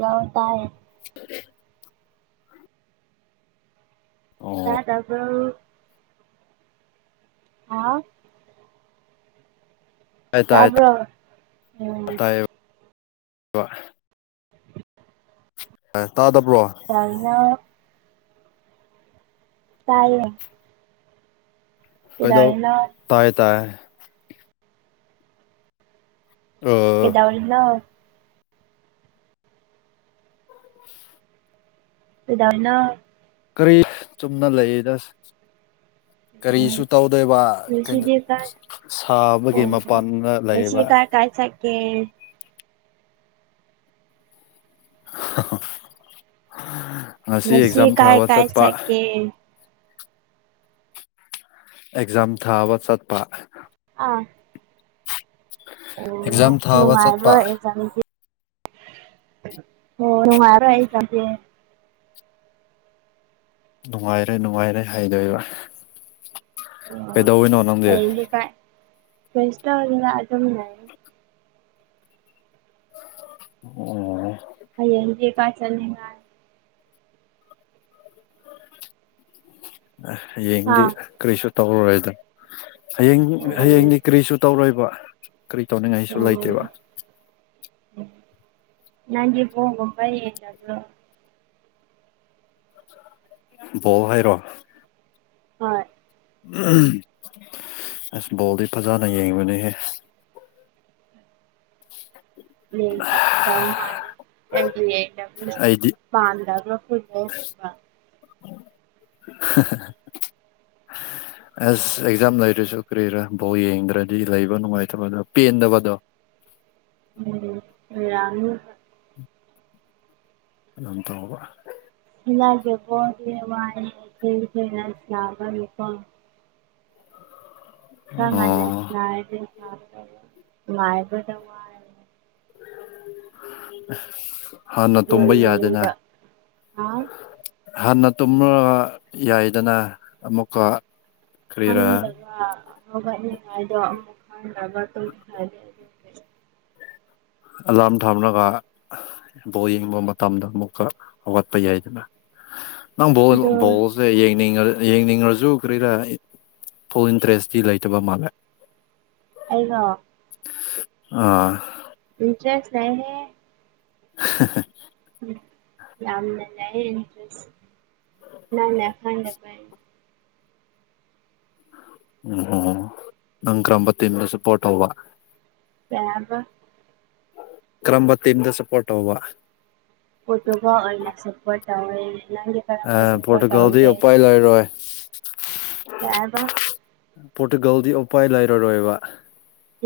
ꯂ ꯇꯔ ꯍ [unintelligible] ꯇ ꯑꯣ ꯇꯕ ꯑ ꯇꯥꯏ ꯇꯥꯏ ꯇꯕ ꯎꯝ ꯀ ꯇꯥꯗꯕ꯭ꯔꯣ ꯑꯩꯅ ꯇꯌꯦꯦ ꯀꯩꯗꯧ ꯇꯌꯦ ꯇꯌꯦ ꯑꯦꯗ ꯑꯣꯏꯔꯅꯣ ꯑꯗꯨꯅ ꯀꯔꯤ ꯆꯨꯝꯅ ꯂꯩꯔꯤꯗꯁ ꯎꯝ ꯀꯔꯤꯁꯨ ꯇꯧꯗꯣꯏꯕ ꯉꯁꯤꯗꯤ ꯀꯥꯏ ꯁꯥꯕꯒꯤ ꯃꯄꯥꯟꯅ ꯂꯩꯕ ꯀꯦ ꯉꯁꯤ ꯑꯦꯛꯖꯥꯝ ꯀꯥꯏ ꯊꯥꯕ ꯀꯥꯏ ꯆꯠꯄ ꯆꯠꯀꯦ ꯑꯦꯛꯖꯥꯝ ꯊꯥꯕ ꯆꯠꯄ ꯑꯥ ꯑꯣ ꯑꯦꯛꯖꯥꯝ ꯊꯥꯕ ꯆꯠꯄ ꯅꯨꯡꯉꯥꯏꯔꯣꯏ ꯑꯦꯖꯝꯗꯤ ꯍꯨꯃꯔ ꯑ ꯆꯗ ꯅꯨꯡꯉꯥꯏꯔꯦ ꯅꯨꯡꯉꯥꯏꯔꯦ ꯍꯥꯏꯗꯣꯏꯕ ꯑꯣ ꯀꯩꯗꯧꯅꯣ ꯅꯪꯗꯤ ꯁꯇ ꯑꯗꯝ ꯃ ꯑꯣꯝ ꯍꯌꯦꯌꯦꯗ ꯄꯥ ꯆꯅꯦꯉ ꯍꯥ ꯍꯌꯦꯡꯗꯤ ꯀꯔꯤꯁꯨ ꯇꯧꯔꯔꯣꯏꯗꯅ ꯍꯌꯦꯡ ꯑꯣ ꯍꯌꯦꯡꯗꯤ ꯀꯔꯤꯁꯨ ꯇꯧꯔꯣꯏꯕ ꯀꯔꯤ ꯇꯧꯅꯤꯡꯉꯥꯏꯁꯨ ꯂꯩꯇꯦꯕ ꯅꯪ ꯄꯒꯣ ꯄꯥꯏ ꯑꯦꯗꯣ ꯕꯣ ꯍꯥꯏꯔꯣ ꯍꯣꯏ ꯑꯁ ꯕꯣꯜꯗꯤ ꯐꯖꯅ ꯌꯦꯡꯕꯅꯤꯍꯦ [unintelligible] ꯌꯦ ꯇꯧ ꯃꯥ ꯇꯪ ꯌꯦ ꯑꯩꯗꯤ ꯄꯥꯟꯗꯕ ꯐ [unintelligible] ꯑꯁ ꯑꯦꯛꯖꯥꯝ ꯂꯩꯔꯁꯨ ꯀꯔꯤꯔꯥ ꯕꯧ ꯌꯦꯡꯗ꯭ꯔꯗꯤ ꯂꯩꯕ ꯅꯨꯡꯉꯥꯏꯇꯕꯗꯣ ꯄꯦꯟꯗꯕꯗꯣ [unintelligible] ꯎꯝ ꯌꯥꯅꯤ ꯑꯗꯨꯝ ꯇꯧꯕ [unintelligible] ꯑꯣ ꯑꯉꯁ ꯃꯗ ꯋꯥ [unintelligible] ꯍꯥꯟꯅ ꯕꯣꯜ ꯇꯨꯝꯕ ꯌꯥꯗꯅ ꯌꯦꯡꯅꯤꯡꯕ ꯍꯥ ꯍꯥꯟꯅ ꯇꯨꯝꯃ ꯌꯥꯏꯗꯅ ꯑꯃꯨꯛꯀ ꯀꯔꯤꯔꯥ ꯍꯪꯕꯅꯤ ꯍꯥꯏꯗꯣ ꯌꯥꯕ ꯇ ꯍꯥꯏ ꯑꯂꯥ꯭ꯔꯝ ꯊꯝꯔꯒ ꯕꯣꯔ ꯌꯦꯡꯕ ꯃꯇꯝꯗ ꯑꯃꯨꯛꯀ ꯍꯧꯒꯠꯄ ꯌꯥꯏꯗꯅ ꯅꯪ ꯕꯣꯜ ꯑꯗꯣ ꯕꯣꯜꯁꯦ ꯌꯦꯡꯅꯤꯡ ꯌꯦꯡꯅꯤꯡꯉꯁꯨ ꯀꯔꯤꯔ ꯐꯨꯜ ꯏꯟꯇ꯭ꯔꯦꯁꯇꯤ ꯂꯩꯇꯕ ꯃꯥꯜꯂꯦ ꯑꯩꯅꯥ ꯑꯥ ꯄꯔꯤꯟꯁꯦꯁ ꯅꯦꯍꯦ ꯑꯥꯍꯥ ꯍꯥ ꯌꯥꯝꯅ ꯂꯩ ꯅ ꯂꯗ ꯄ ꯎꯝ ꯍ ꯅꯪ ꯀꯔꯝꯕ ꯇꯤꯟꯗꯣꯁꯨꯄꯣꯔꯠ ꯇꯧꯕ ꯌꯥꯝꯕ ꯀꯔꯝꯕ ꯇꯗ ꯁꯄꯣꯔ ꯋꯥꯕ ꯇꯧꯦ [inaudible] [unintelligible] ꯑ ꯄꯣꯇꯣꯒꯜꯗ ꯑꯣꯄꯄꯥ ꯂꯥꯏꯔꯣꯦ ꯀꯌꯥꯕ [inaudible] ꯄꯣꯔꯇꯨꯒꯜꯗꯤ ꯎꯄꯥꯏ ꯂꯩꯔꯔꯣꯏꯕ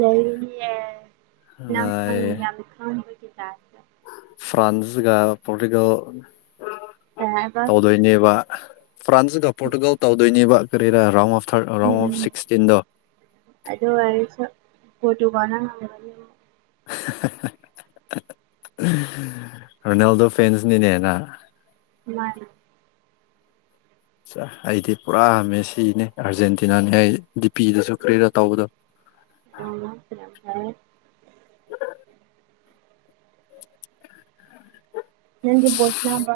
ꯂꯩ ꯌꯥꯝꯝ ꯈꯤ ꯑꯗꯨꯅ ꯌꯥꯝꯝ ꯈꯪꯕꯒꯤꯗ ꯐ꯭ꯔꯥꯟꯁꯒ ꯄꯣꯂꯤꯇꯤꯀꯦꯜ ꯀꯩꯍꯥꯏꯕ ꯇꯧꯗꯣꯏꯅꯦꯕ ꯐ꯭ꯔꯥꯟꯁꯒ ꯄꯣꯔꯇꯨꯒꯜ ꯇꯧꯗꯣꯏꯅꯦꯕ ꯀꯔꯤꯔꯥ ꯔꯥꯎ of third round um of ꯁꯤꯛꯁꯇꯤꯟꯗꯣ ꯀꯣ ꯇꯨ ꯋꯥꯅ [unintelligible] [inaudible] [unintelligible] [inaudible] ꯔꯣꯅꯥꯜꯗꯣ ꯐꯦꯟꯁ ꯅꯅꯦꯅ ꯃꯥꯅꯤ ꯑꯩꯗꯤ ꯄꯨꯔꯥ ꯍꯥꯝꯃꯦ ꯁꯤꯅꯤ ꯑꯥꯔꯖꯦꯟꯇꯤꯅꯥꯅꯦ ꯑꯩ ꯄꯤꯗꯁꯨ ꯀꯔꯤꯗ ꯇꯧꯕꯗꯣ ꯅꯪꯒꯤ ꯄꯣꯁꯅ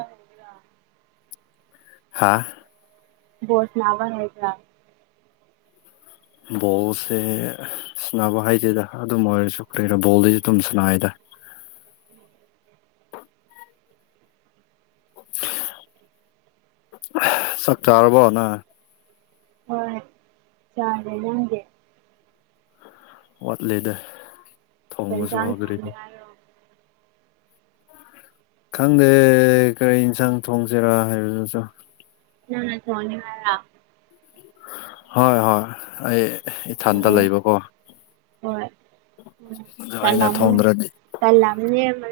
ꯍꯥꯥ [inaudible] ꯣꯁꯅꯥꯕ ꯍꯥꯏꯦꯖ꯭ꯔ [inaudible] ꯕꯣꯜꯁꯦ ꯁꯅꯕ ꯍꯥꯏꯗꯦꯗ ꯑꯗꯨꯝ ꯑꯣꯏꯔꯁꯨ ꯀꯔꯤꯔꯥ ꯕꯣꯜꯗꯩꯁꯨ ꯑꯗꯨꯝ ꯁꯥꯟꯅꯏꯗ [unintelligible] [inaudible] ꯆꯛꯇꯥꯔꯔꯕꯣꯅ ꯍꯣꯏ ꯆꯥꯂꯦ ꯌꯥꯪꯒꯦ ꯋꯥꯠꯂꯤꯦꯗ ꯀꯩ ꯊꯣꯡꯕꯁꯨ ꯏꯟꯖꯥꯡ ꯊꯣꯡꯅꯤ ꯍꯧꯗ꯭ꯔꯤꯗ ꯍꯥꯏꯔꯣ ꯈꯪꯗꯦ ꯀꯔꯤ ꯌꯦꯟꯁꯥꯡ ꯊꯣꯡꯁꯤꯔꯥ ꯍꯥꯏꯕꯗꯨꯁꯨ ꯑ ꯁꯣꯅꯤꯉꯔ ꯍꯣꯏ ꯍꯣꯏ ꯑꯩ ꯏꯊꯟꯇ ꯍꯣꯏ ꯂꯩꯕꯀꯣ ꯎꯝ ꯑꯗꯨ ꯇ ꯑꯩꯅ ꯂꯝ ꯑꯃꯅꯤ ꯊꯣꯡꯗ꯭ꯔꯗꯤ ꯇ ꯂꯝ ꯑꯃꯅꯤ ꯃ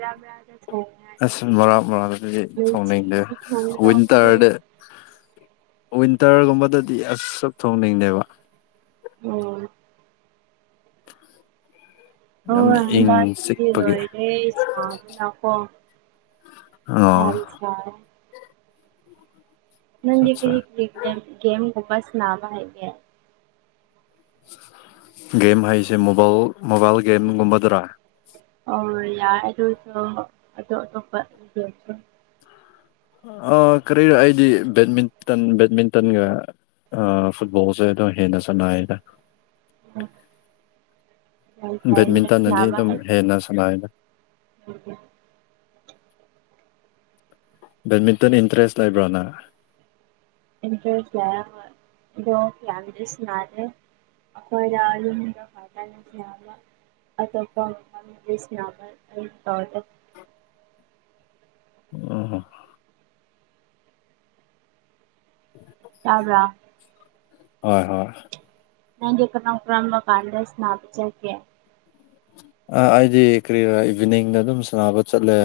ꯑꯁꯤ ꯃꯔꯥ ꯃꯔꯥꯡꯗꯤ ꯊꯣꯡꯅꯤꯡꯗꯦ ꯅꯨꯡꯇꯤꯒꯤ ꯊꯣꯡꯒꯗꯧꯕꯗꯣ ꯋꯤꯟꯇꯔꯗ ꯋꯤꯟꯇꯔꯒꯨꯝꯕꯗꯗꯤ ꯑꯛ ꯊꯣꯡꯅꯤꯡꯗꯦꯕ ꯑꯣ [unintelligible] [inaudible] [unintelligible] [inaudible] ꯃꯣꯏ ꯏꯪ ꯏꯝꯐꯥꯜ ꯁꯤꯗꯤ ꯆꯤꯛꯄꯒꯤ ꯂꯣꯏꯔꯦ ꯁꯥꯕꯅ ꯀꯣ ꯑꯣ ꯀꯌꯥꯝ ꯁꯥꯏ ꯅꯪꯗꯤ ꯑꯠꯆꯥ ꯀꯔꯤ ꯒꯦꯝ ꯁꯅꯥꯕ ꯍꯩꯒꯦ ꯒꯦꯝ ꯍꯥꯏꯁꯦ ꯃꯣꯕꯥꯏꯜ ꯃꯣꯕꯥꯏꯜ ꯒꯦꯝꯒꯨꯝꯕꯗꯔꯥ ꯍꯣꯏ ꯌꯥꯏ ꯑꯗꯨ ꯑꯣꯏꯔꯁꯨ ꯑꯇꯣꯞ ꯑꯇꯣꯞꯄ ꯒꯝ ꯁꯨ ꯑ ꯀꯔꯤꯅꯣ ꯑꯩꯗꯤ ꯕꯦꯠꯃꯤꯟꯇꯟ ꯕꯦꯠꯃꯤꯟꯇꯟꯒ ꯑ ꯐꯨꯠꯕꯣꯜꯁꯦ ꯑꯗꯨꯝ ꯍꯦꯟꯅ ꯁꯥꯅꯩꯗ ꯎꯝ [unintelligible] [inaudible] ꯌꯥꯝ ꯐꯩꯅꯦ ꯑꯗꯨ ꯕꯦꯠꯃꯤꯟꯇꯟꯅꯗꯤ ꯁꯥꯅꯕꯥ ꯑꯗꯨꯝ ꯍꯦꯟꯅ ꯍꯩꯕꯗꯣ [inaudible] ꯁꯥꯟꯅꯩꯗ ꯕꯦꯠꯃꯤꯟꯇꯟ ꯏꯟꯇꯔꯦꯁ ꯂꯩꯕ꯭ꯔꯥ ꯅꯪ ꯏꯟꯇꯔ ꯀꯌꯥ ꯂ ꯑꯗꯣ ꯀꯌꯥꯗꯤ ꯁꯅꯗꯦ ꯑꯩꯈꯣꯏ ꯌꯥꯗ ꯐꯥꯇ ꯌꯥ ꯑꯇꯣꯞꯄꯁꯅꯥꯃ ꯇ ꯎ ꯇꯥꯕ꯭ꯔꯥ ꯍꯣꯏ ꯍꯣꯏ ꯅꯗꯤ ꯑꯦꯔ ꯑꯣ꯭ꯔꯝꯕ ꯀꯥꯥꯟꯗ ꯁꯅ ꯍꯥꯀꯦ ꯑ ꯑꯩꯗꯤ ꯀꯔꯤ ꯏꯚꯤꯅꯤꯡꯗ ꯑꯗꯨꯝ ꯁꯥꯟꯅꯕ ꯆꯠꯂꯦ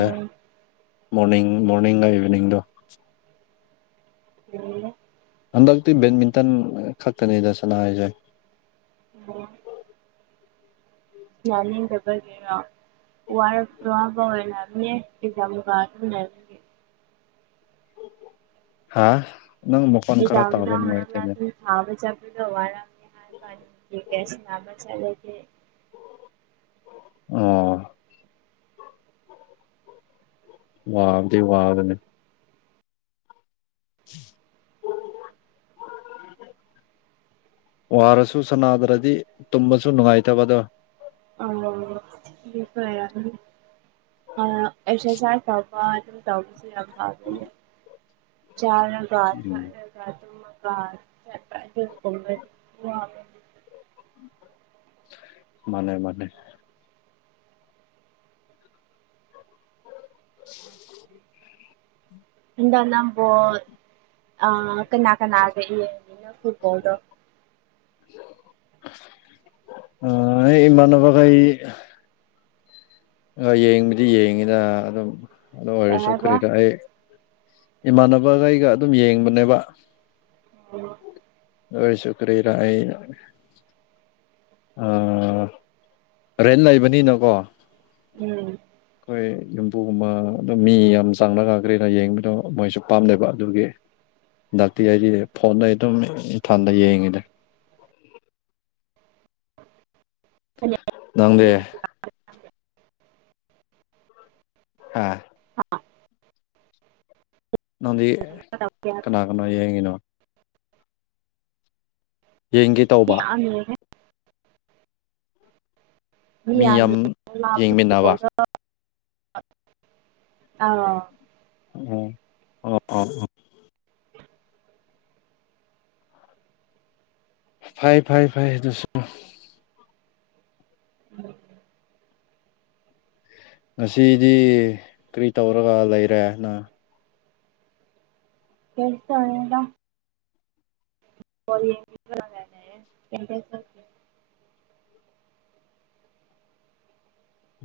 ꯃꯣꯔꯅꯤꯡ ꯃꯣꯔꯅꯤꯡꯒ ꯏꯚꯤꯅꯤꯡꯗꯣ ꯎꯝ ꯍꯟꯗꯛꯇꯤ ꯕꯦꯠꯃꯤꯟꯇꯟ ꯈꯛꯇꯅꯤꯗ ꯁꯅꯥ ꯔꯤꯁꯦ ꯑꯣ ꯌꯥꯅꯤꯡꯗꯕꯒꯤꯔꯣ ꯋꯥꯔ ꯄ꯭ꯔꯣꯕꯅ ꯌꯥꯝ ꯍꯥꯥ ꯑꯦꯖꯥꯎꯗ ꯍꯔ ꯊꯥꯕ ꯆꯗ ꯑꯋꯥ ꯄꯒꯁ ꯃꯁꯂꯦ ꯑ ꯋꯥꯕꯗꯤ ꯋꯥꯕꯅꯦ [unintelligible] ꯋꯥꯔꯁꯨ ꯁꯅꯥꯗ꯭ꯔꯗꯤ ꯇꯨꯝꯕꯁꯨ ꯅꯨꯡꯉꯥꯏꯇꯕꯗꯣ ꯑꯣ ꯀ ꯑꯁꯁꯥꯏ ꯇ ꯄꯥ ꯑꯗꯨ ꯇꯥꯃꯁꯤ ꯑꯈꯥꯕꯅꯤ ꯆꯥꯔꯒꯒꯥꯊ ꯎꯝ ꯒꯥꯊ ꯑ ꯆ ꯃꯥꯅꯦ ꯃꯅꯦ [unintelligible] ꯅꯨꯡꯗꯥꯡ ꯅꯥ ꯕꯥꯜ ꯑ ꯀꯅꯥ ꯀꯅꯥꯒꯅꯤꯅ ꯐꯨꯠꯕꯣꯜꯗꯣ ꯑ ꯏꯃꯥꯟꯅꯕꯒ ꯑꯩ ꯑ ꯌꯦꯡꯕꯗꯤ ꯌꯦꯡꯉꯤꯗ ꯑꯗꯨꯝ ꯑꯗꯨ ꯀꯩ ꯑꯣꯏꯔꯁꯨ ꯍꯥꯏꯕ ꯀꯔꯤꯗ ꯑꯩ ꯏꯃꯥꯟꯅꯕꯒꯩꯒ ꯑꯗꯨꯝ ꯌꯦꯡꯕꯅꯦꯕ ꯑ ꯑꯁ ꯀꯔꯤꯔ ꯑꯩ ꯑ ꯔꯦꯟꯠ ꯂꯩꯕꯅꯤꯅꯀꯣ ꯎꯝ ꯑꯩꯈꯣꯏ ꯌꯨꯝꯕꯨꯒꯨꯝꯕ ꯑꯗꯨꯝ ꯃꯤ ꯌꯥꯝ ꯆꯥꯡꯅ ꯉꯥꯛꯈ꯭ꯔꯦꯅ ꯌꯦꯡꯕꯗꯣ ꯃꯣꯏꯁꯨ ꯄꯥꯝꯅꯕ ꯑꯗꯨꯒꯤ ꯍꯟꯗꯛꯇꯤ ꯑꯩꯗꯤ ꯐꯣꯟꯗ ꯑꯗꯨꯝ ꯏꯟꯊꯜꯗ ꯌꯦꯡꯉꯤꯅꯦ ꯅꯪꯗꯤ ꯍꯥꯥ ꯅꯪꯗꯤ ꯀꯅꯥ ꯀꯅꯥꯣ ꯌꯦꯡꯉꯤꯅꯣ ꯌꯦꯡꯒꯦ ꯇꯧꯕ ꯃꯤ ꯌꯥꯒ ꯌꯦꯡꯃꯤꯟꯅꯕ ꯑꯥ ꯎꯝ ꯐꯚ ꯐꯥꯏ ꯐꯥꯏꯣ ꯎꯝ [unintelligible] ꯉꯁꯤꯗꯤ ꯀꯔꯤ ꯇꯧꯔꯒ ꯂꯩꯔꯦꯅ ꯀꯦꯁ ꯑꯣꯏꯅꯤꯡꯗ ꯀ ꯀꯩꯦ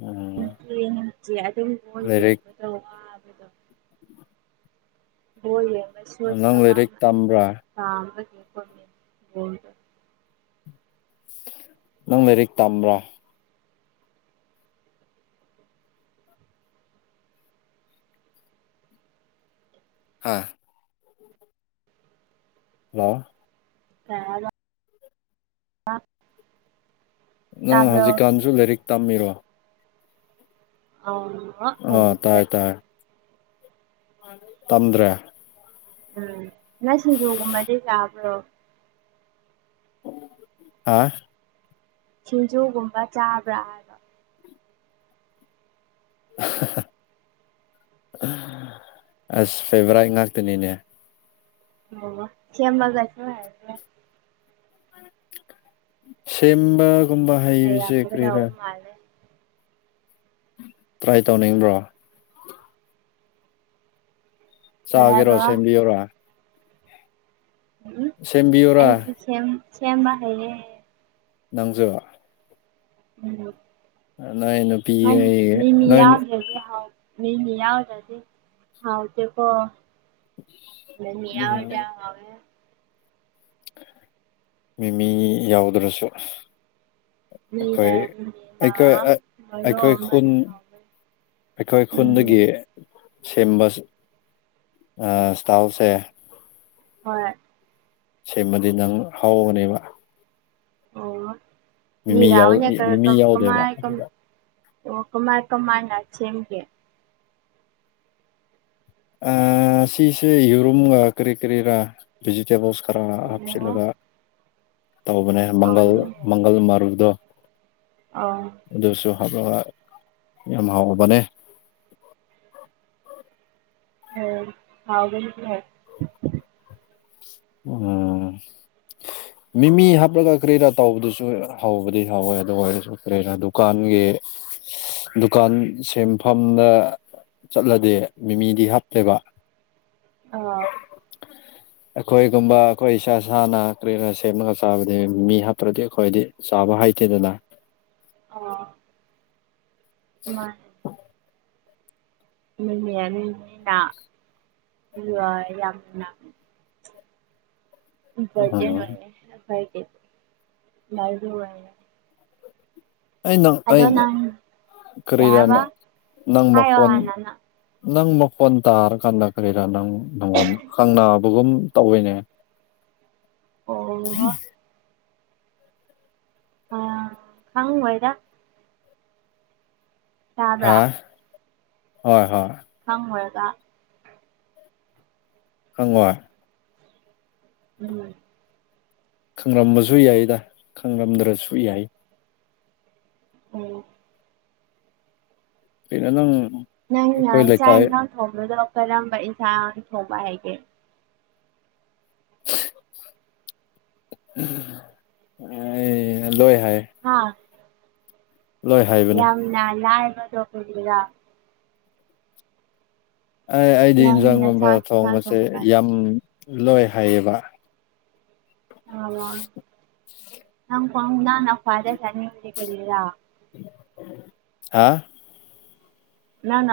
ꯎꯝ ꯠꯇ ꯑꯗꯨꯝꯣꯜꯦꯗ ꯂꯥꯏꯔꯤꯛ ꯍꯣꯦꯕꯁꯨꯣ ꯅꯪ ꯊ ꯗ ꯂꯥꯏꯔꯤꯛ ꯇꯝꯕ꯭ꯔꯥ ꯅꯪ ꯂꯥꯏꯔꯤꯛ ꯇꯝꯕ꯭ꯔꯥ ꯍꯥꯥ ꯍꯥ ꯑ ꯑ ꯅꯪ ꯍꯧꯖꯤꯛꯀꯥꯟꯁꯨ ꯂꯥꯏꯔꯤꯛ ꯇꯝꯃꯤꯔꯣ ꯑ ꯑ ꯇꯥꯏ ꯇꯝꯕꯤꯒꯦ ꯇꯥꯏ ꯇꯥꯟꯗ꯭ꯔꯦ ꯎꯝ ꯁꯤ ꯌꯒꯨꯝ ꯃꯥꯗꯤ ꯆꯥꯕ꯭ꯔꯣ ꯑ ꯁꯤꯡꯖꯨꯒꯨꯝꯕ ꯆꯥꯕ꯭ꯔꯥ ꯍꯥꯏꯕ [unintelligible] ꯑꯁ ꯐꯦꯕꯔꯥꯏꯠ ꯉꯥꯛꯇꯅꯤꯅꯦ ꯑꯣ ꯁꯦꯝꯃꯒ ꯁꯦꯝꯕꯒꯨꯝꯕ ꯍꯩꯁꯦ ꯀꯔꯤꯔꯥ ꯍꯩꯔꯝꯒꯗꯧꯕ ꯃꯥꯜꯂꯦ ꯇ꯭ꯔꯥꯏ ꯇꯧꯅꯤꯡꯕ꯭ꯔꯣ ꯀꯩ ꯆꯥꯒꯦꯔꯣ ꯍꯥꯏꯕ ꯁꯦꯝꯕꯤꯔꯣ ꯎ ꯁꯦꯝꯕꯤꯌꯣꯔꯥ ꯑꯩꯁꯨ ꯁꯦꯝ ꯁꯦꯝꯕ ꯍꯥꯏꯌꯦ ꯅꯪꯖ ꯅꯨꯄꯤꯒꯤ ꯎꯃꯤ ꯅꯣꯏ ꯌꯥꯗ ꯂꯩꯒꯦꯥꯎ ꯃꯤ ꯌꯥ ꯇꯗꯤ ꯍꯥꯎꯗ ꯄꯣ ꯃ ꯌꯥ ꯌꯥꯦ ꯃꯤꯃꯤ ꯌꯥꯎꯗ꯭ꯔꯁꯨ ꯑꯩꯈꯣꯏ ꯃꯤꯔ ꯃꯤꯃꯤꯅ ꯑꯩꯈꯣꯏ ꯃꯔꯣꯛ ꯑꯩꯈꯣꯏ ꯈꯨꯟ ꯑꯃꯅꯦ ꯍꯥꯎꯕꯅꯦ ꯑꯩꯈꯣꯏ ꯎꯝ ꯈꯨꯟꯗꯒꯤ ꯁꯦꯝꯕ ꯏꯁꯇꯥꯜꯁꯦ ꯍꯣꯏ ꯁꯦꯝꯃꯗꯤ ꯅꯪ ꯍꯥꯎꯕꯅꯦꯕ ꯑꯣ ꯅꯔꯅ ꯀ ꯃꯤꯃꯤ ꯀ ꯌꯥꯎꯗꯦꯕ ꯀꯃꯥꯏ ꯀꯝ ꯀꯃꯥꯏ ꯀ ꯃꯥꯥꯏ ꯉꯁꯦꯦꯝ ꯀ ꯁꯤꯁꯦ ꯌꯔꯨꯝꯒ ꯀꯔꯤ ꯀꯔꯤꯔꯥ ꯚꯤꯖꯤꯇꯦꯕꯜꯁ ꯈꯔ ꯍꯥꯞꯆꯤꯜꯂꯒ ꯇꯧꯕꯅꯦ ꯃꯪꯒꯜ ꯃꯪꯒꯜ ꯃꯔꯨꯗꯣ ꯑꯥ ꯐꯕ ꯌꯥꯝ ꯍꯥꯎꯕꯅꯦ ꯑꯣ ꯍꯥꯎꯒ ꯎꯝ ꯃꯤꯃꯤ ꯍꯥꯞꯄꯒ ꯀꯔꯤꯔꯥ ꯇꯧꯕꯗꯨꯁꯨ ꯍꯧꯕꯗꯤ ꯍꯧꯋꯦ ꯑꯗꯨ ꯑꯣꯏꯔꯁꯨ ꯀꯔꯤꯔꯥ ꯗꯨꯀꯥꯟꯒꯤ ꯗꯨꯀꯥꯟ ꯁꯦꯝꯦꯟꯐꯝꯗ ꯆꯠꯂꯗꯤꯦ ꯃꯤꯃꯤꯗꯤ ꯍꯥꯞꯇꯦꯕ ꯑꯥ ꯑꯩꯈꯣꯏꯒꯨꯝꯕ ꯑꯩꯈꯣꯏ ꯏꯁꯥ ꯏꯁꯅ ꯀꯔꯤꯅ ꯁꯦꯝꯂꯒ ꯆꯥꯕꯗꯤ ꯃꯤ ꯍꯥꯞꯄ꯭ꯔꯗꯤ ꯑꯩꯈꯣꯏꯗꯤ ꯆꯥꯕ ꯍꯥꯏ ꯀꯦꯗꯗ ꯃꯥ ꯅꯨꯅꯤꯅꯤꯅ ꯌꯥꯝ ꯖꯟ ꯎꯝ ꯑꯣꯏꯅꯦ ꯐꯥꯏ ꯀ ꯂ ꯑꯣꯏ ꯑꯩ ꯅꯪ ꯑꯩ ꯀꯩ ꯍꯥꯏꯕ ꯀꯔꯤꯔꯥꯅ ꯅꯪ ꯍꯥꯏꯌꯣ ꯃꯈꯣꯟ ꯍꯥꯟꯅ ꯅꯪ ꯅꯪ ꯃꯈꯣꯟ ꯇꯥꯔꯀꯥꯟꯗ ꯀꯔꯤꯔꯥ ꯅꯪ ꯅꯪꯉꯣꯟꯗ ꯈꯪꯅꯕꯒꯨꯝ ꯇꯧꯋꯤꯅꯦ ꯑꯣ ꯎꯝ ꯑ ꯍꯪ ꯑꯣꯏꯣꯏꯗ ꯌꯥꯕ꯭ꯔ ꯍꯥ ꯍꯣꯏ ꯍꯣꯏ ꯀ [unintelligible] [inaudible] ꯈꯪꯒꯋꯥꯔ ꯎꯝ [unintelligible] [inaudible] ꯈꯪꯂꯝꯝꯕꯁꯨ ꯌꯥꯏꯗ ꯈꯪꯔꯝꯗ꯭ꯔꯁꯨ ꯌꯥꯏ ꯎꯝ [unintelligible] [inaudible] ꯀꯩꯅ ꯅꯪ ꯅꯪꯅ ꯑꯩꯈꯣꯏ ꯏꯥꯛ ꯂꯩꯀꯥꯏ ꯏꯟꯁꯥꯡ ꯊꯣꯡꯕꯗꯣ ꯀꯔꯝꯕ ꯏꯁꯟꯥꯡ ꯊꯣꯡꯕ ꯍꯥꯏꯒꯦ [unintelligible] [inaudible] ꯑꯦ ꯂꯣꯏꯦ [unintelligible] [inaudible] ꯍꯥꯥ [unintelligible] [inaudible] ꯂꯣꯏ ꯍꯥꯏꯕꯅꯦ ꯌꯥꯝꯅ ꯂꯕ ꯇꯣꯄꯗꯒ ꯑꯦ ꯑꯩꯗꯤ ꯅꯪꯅ ꯌꯦꯟꯖꯥꯡꯒꯨꯝꯕ ꯆꯥꯛ ꯏꯟꯁꯥꯡ ꯊꯣꯡꯕꯁꯦ ꯊꯣꯡꯕ ꯀꯥꯟ ꯌꯥꯝ ꯂꯣꯏ ꯍꯥꯏꯌꯦꯕ ꯑ ꯅꯪ ꯐꯗ ꯐꯗꯦ ꯇꯅꯤꯦ ꯀꯔꯤꯗꯔꯥ ꯍꯥ [unintelligible] [inaudible] ꯅ ꯅ [unintelligible] [inaudible]